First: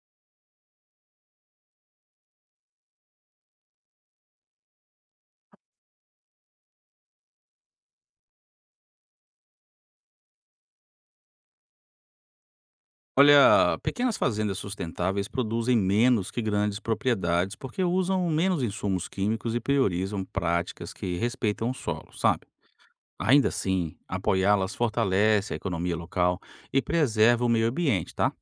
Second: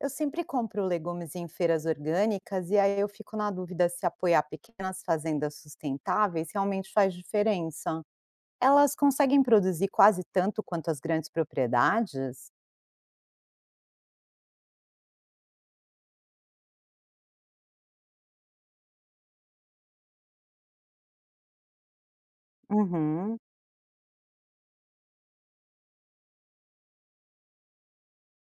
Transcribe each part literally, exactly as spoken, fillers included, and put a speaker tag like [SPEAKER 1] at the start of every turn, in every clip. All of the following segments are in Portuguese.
[SPEAKER 1] Eu sempre compro legumes em feiras orgânicas e aí eu fico na dúvida se apoiar pequenas fazendas sustentáveis realmente faz diferença. Elas conseguem produzir quase tanto quanto as grandes propriedades?
[SPEAKER 2] Olha, pequenas fazendas sustentáveis produzem menos que grandes propriedades porque usam menos insumos químicos e priorizam práticas que respeitam o solo, sabe?
[SPEAKER 1] Uhum,
[SPEAKER 2] Ainda assim, apoiá-las fortalece a economia local e preserva o meio ambiente, tá?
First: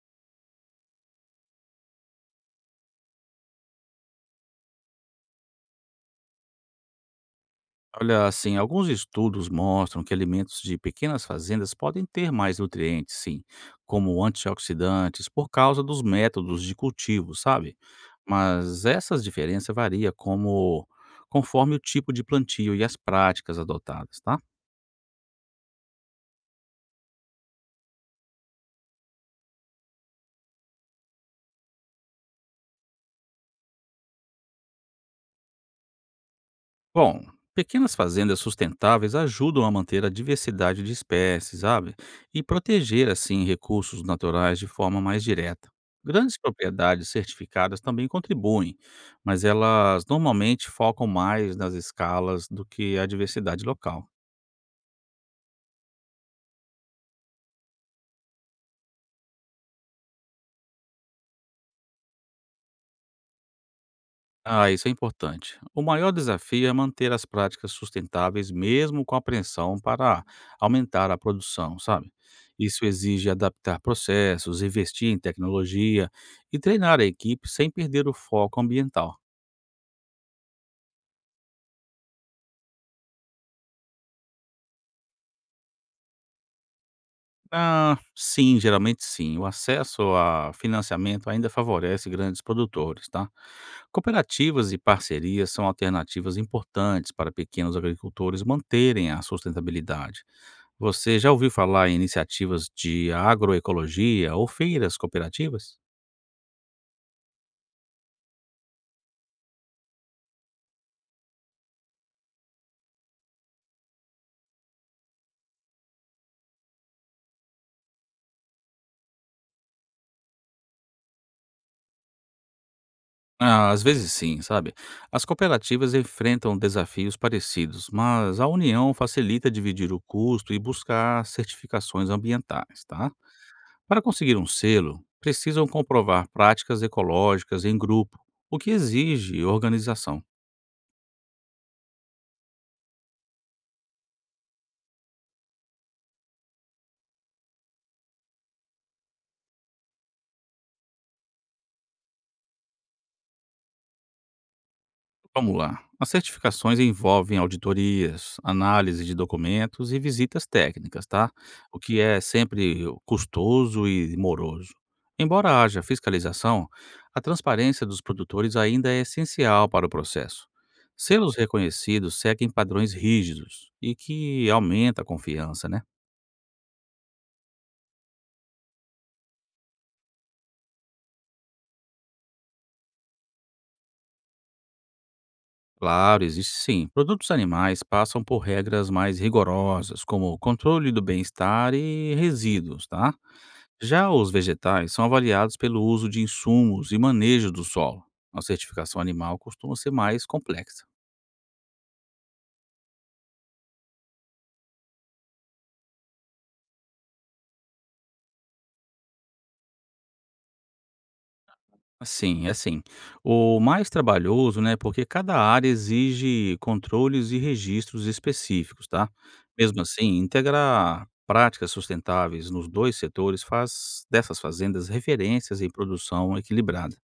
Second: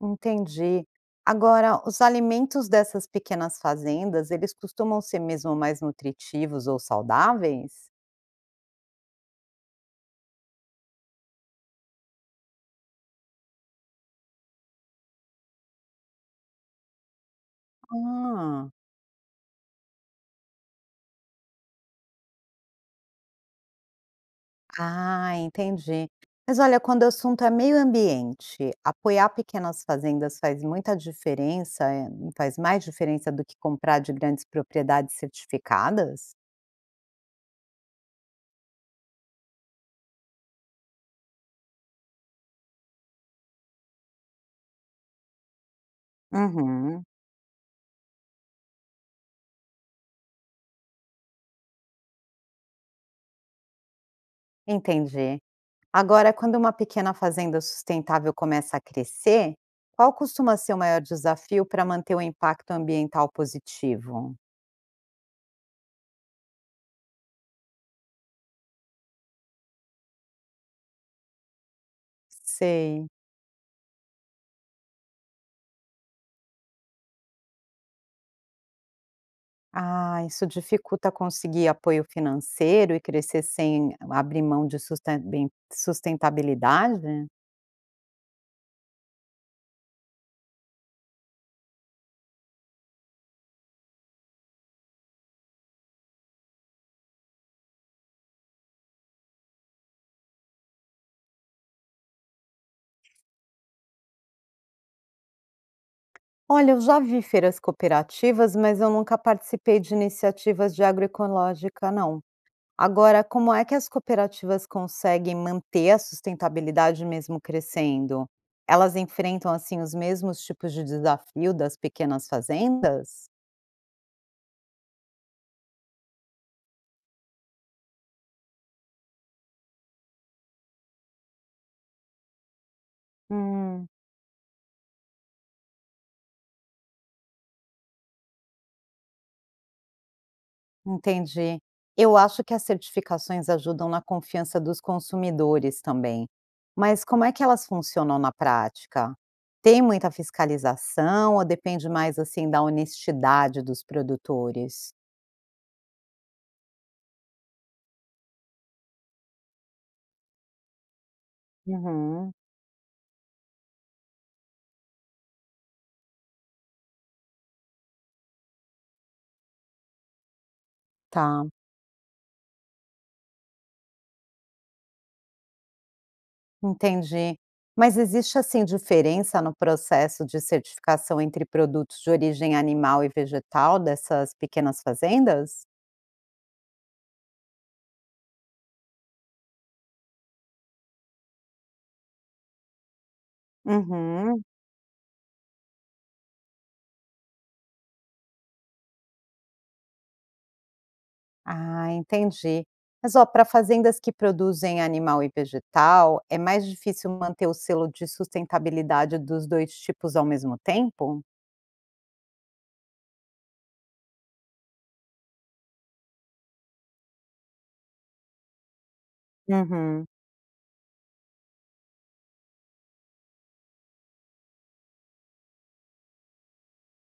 [SPEAKER 1] entendi. Agora, os alimentos dessas pequenas fazendas, eles costumam ser mesmo mais nutritivos ou saudáveis?
[SPEAKER 2] Olha, assim, alguns estudos mostram que alimentos de pequenas fazendas podem ter mais nutrientes, sim, como antioxidantes, por causa dos métodos de cultivo, sabe?
[SPEAKER 1] Ah.
[SPEAKER 2] Mas essas diferenças variam como, conforme o tipo de plantio e as práticas adotadas, tá?
[SPEAKER 1] Ah, entendi. Mas olha, quando o assunto é meio ambiente, apoiar pequenas fazendas faz muita diferença, eh, faz mais diferença do que comprar de grandes propriedades certificadas?
[SPEAKER 2] Bom, pequenas fazendas sustentáveis ajudam a manter a diversidade de espécies, sabe? E proteger, assim, recursos naturais de forma mais direta. Grandes
[SPEAKER 1] Uhum,
[SPEAKER 2] propriedades certificadas também contribuem, mas elas normalmente focam mais nas escalas do que a diversidade local.
[SPEAKER 1] entendi. Agora, quando uma pequena fazenda sustentável começa a crescer, qual costuma ser o maior desafio para manter o impacto ambiental positivo?
[SPEAKER 2] Ah, isso é importante. O maior desafio é manter as práticas sustentáveis, mesmo com a pressão para aumentar a produção, sabe? Isso
[SPEAKER 1] Sei.
[SPEAKER 2] exige adaptar processos, investir em tecnologia e treinar a equipe sem perder o foco ambiental.
[SPEAKER 1] Ah, isso dificulta conseguir apoio financeiro e crescer sem abrir mão de susten- bem- sustentabilidade?
[SPEAKER 2] Ah, sim, geralmente sim. O acesso a financiamento ainda favorece grandes produtores, tá? Cooperativas e parcerias são alternativas importantes para pequenos agricultores manterem a sustentabilidade. Você já ouviu falar em iniciativas de agroecologia ou feiras cooperativas?
[SPEAKER 1] Olha, eu já vi feiras cooperativas, mas eu nunca participei de iniciativas de agroecológica, não. Agora, como é que as cooperativas conseguem manter a sustentabilidade mesmo crescendo? Elas enfrentam assim os mesmos tipos de desafio das pequenas fazendas?
[SPEAKER 2] Ah, às vezes sim, sabe? As cooperativas enfrentam desafios parecidos, mas a união facilita dividir o custo e buscar certificações ambientais, tá?
[SPEAKER 1] Hum.
[SPEAKER 2] Para conseguir um selo, precisam comprovar práticas ecológicas em grupo, o que exige organização.
[SPEAKER 1] Entendi. Eu acho que as certificações ajudam na confiança dos consumidores também. Mas como é que elas funcionam na prática? Tem muita fiscalização ou depende mais assim da honestidade dos produtores?
[SPEAKER 2] Vamos lá. As certificações envolvem auditorias, análise de documentos e visitas técnicas, tá? O que é
[SPEAKER 1] Uhum,
[SPEAKER 2] sempre custoso e moroso. Embora haja fiscalização, a transparência dos produtores ainda é essencial para o processo. Selos
[SPEAKER 1] tá,
[SPEAKER 2] reconhecidos seguem padrões rígidos e que aumenta a confiança, né?
[SPEAKER 1] entendi. Mas existe assim diferença no processo de certificação entre produtos de origem animal e vegetal dessas pequenas fazendas?
[SPEAKER 2] Claro, existe sim. Produtos animais passam por regras mais rigorosas, como controle do bem-estar e resíduos, tá? Já os
[SPEAKER 1] Uhum.
[SPEAKER 2] vegetais são avaliados pelo uso de insumos e manejo do solo. A certificação animal costuma ser mais complexa.
[SPEAKER 1] Ah, entendi. Mas ó, para fazendas que produzem animal e vegetal, é mais difícil manter o selo de sustentabilidade dos dois tipos ao mesmo tempo?
[SPEAKER 2] Assim, é assim, o mais trabalhoso, né, porque cada área exige controles e registros específicos, tá? Mesmo
[SPEAKER 1] Uhum,
[SPEAKER 2] assim, integrar práticas sustentáveis nos dois setores faz dessas fazendas referências em produção equilibrada.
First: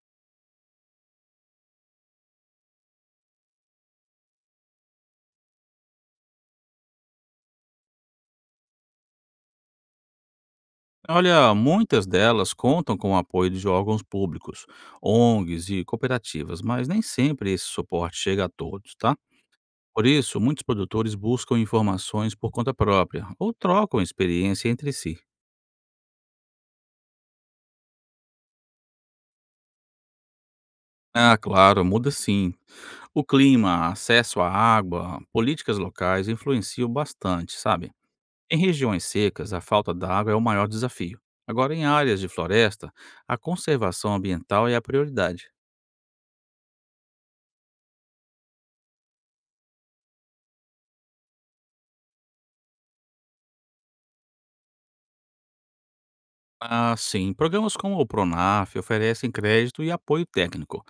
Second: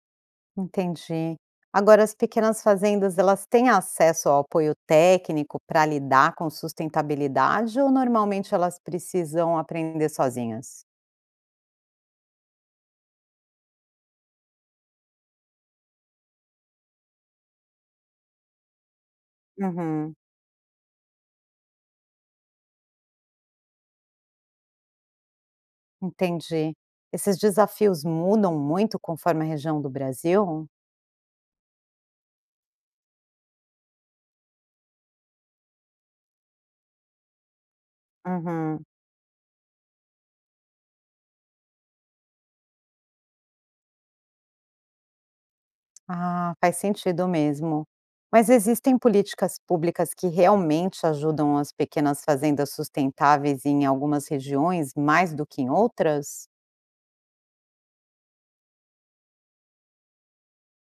[SPEAKER 1] entendi. Agora, as pequenas fazendas, elas têm acesso ao apoio técnico para lidar com sustentabilidade ou normalmente elas precisam aprender sozinhas?
[SPEAKER 2] Olha, muitas delas contam com o apoio de órgãos públicos, O N Gs e cooperativas, mas nem sempre esse suporte chega a todos, tá? Por
[SPEAKER 1] Uhum,
[SPEAKER 2] isso, muitos produtores buscam informações por conta própria ou trocam experiência entre si.
[SPEAKER 1] entendi. Esses desafios mudam muito conforme a região do Brasil?
[SPEAKER 2] Ah, claro, muda sim. O clima, acesso à água, políticas locais influenciam bastante, sabe? Em
[SPEAKER 1] Uhum.
[SPEAKER 2] regiões secas, a falta d'água é o maior desafio. Agora, em áreas de floresta, a conservação ambiental é a prioridade.
[SPEAKER 1] Ah, faz sentido mesmo. Mas existem políticas públicas que realmente ajudam as pequenas fazendas sustentáveis em algumas regiões mais do que em outras?
[SPEAKER 2] Ah, sim, programas como o Pronaf oferecem crédito e apoio técnico,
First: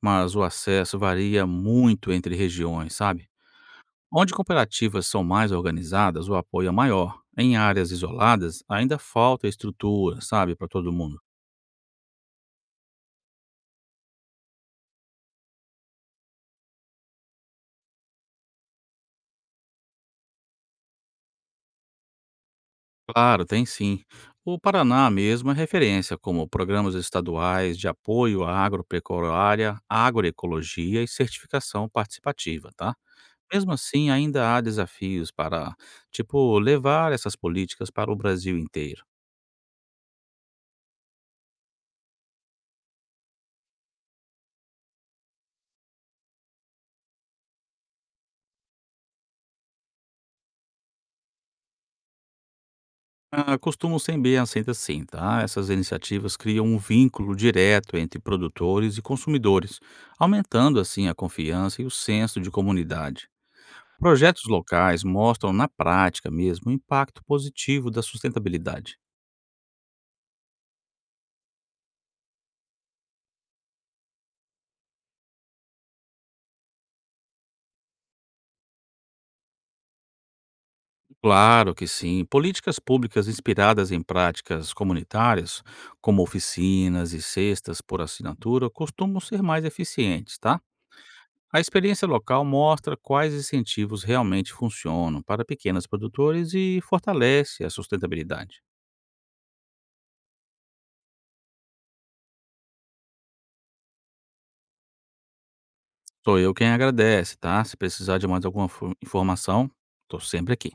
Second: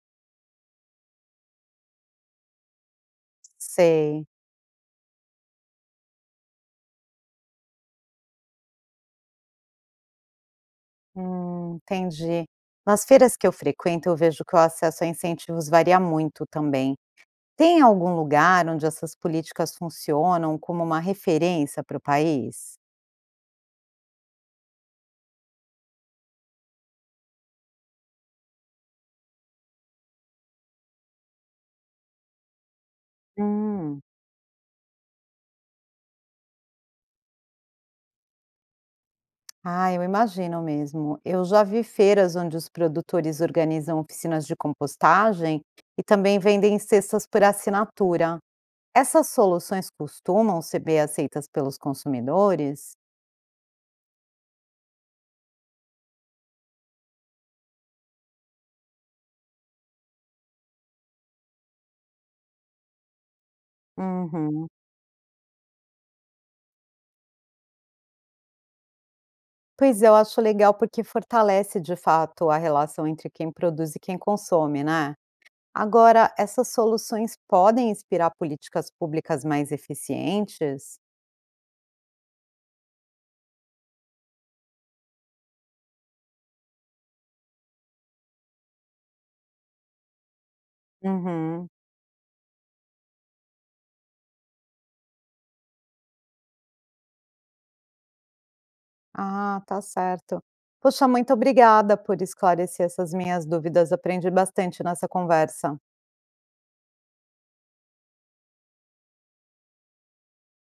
[SPEAKER 2] mas o acesso varia muito entre regiões, sabe?
[SPEAKER 1] Sei.
[SPEAKER 2] Onde cooperativas são mais organizadas, o apoio é maior. Em áreas isoladas, ainda falta estrutura, sabe, para todo mundo.
[SPEAKER 1] Hum, entendi. Nas feiras que eu frequento, eu vejo que o acesso a incentivos varia muito também. Tem algum lugar onde essas políticas funcionam como uma referência para o país?
[SPEAKER 2] Claro, tem sim. O Paraná mesmo é referência, como programas estaduais de apoio à agropecuária, agroecologia e certificação participativa, tá? Mesmo
[SPEAKER 1] Hum.
[SPEAKER 2] assim, ainda há desafios para, tipo, levar essas políticas para o Brasil inteiro.
[SPEAKER 1] Ah, eu imagino mesmo. Eu já vi feiras onde os produtores organizam oficinas de compostagem e também vendem cestas por assinatura. Essas soluções costumam ser bem aceitas pelos consumidores?
[SPEAKER 2] Ah, costumam ser bem aceitas sim, tá? Essas iniciativas criam um vínculo direto entre produtores e consumidores, aumentando assim a confiança e o senso de comunidade. Projetos
[SPEAKER 1] Uhum.
[SPEAKER 2] locais mostram na prática mesmo o impacto positivo da sustentabilidade.
[SPEAKER 1] Pois eu acho legal porque fortalece de fato a relação entre quem produz e quem consome, né? Agora, essas soluções podem inspirar políticas públicas mais eficientes?
[SPEAKER 2] Claro que sim, políticas públicas inspiradas em práticas comunitárias, como oficinas e cestas por assinatura, costumam ser mais eficientes, tá? A
[SPEAKER 1] Uhum.
[SPEAKER 2] experiência local mostra quais incentivos realmente funcionam para pequenos produtores e fortalece a sustentabilidade.
[SPEAKER 1] Ah, tá certo. Poxa, muito obrigada por esclarecer essas minhas dúvidas. Aprendi bastante nessa conversa.
[SPEAKER 2] Sou eu quem agradece, tá? Se precisar de mais alguma fu- informação, estou sempre aqui.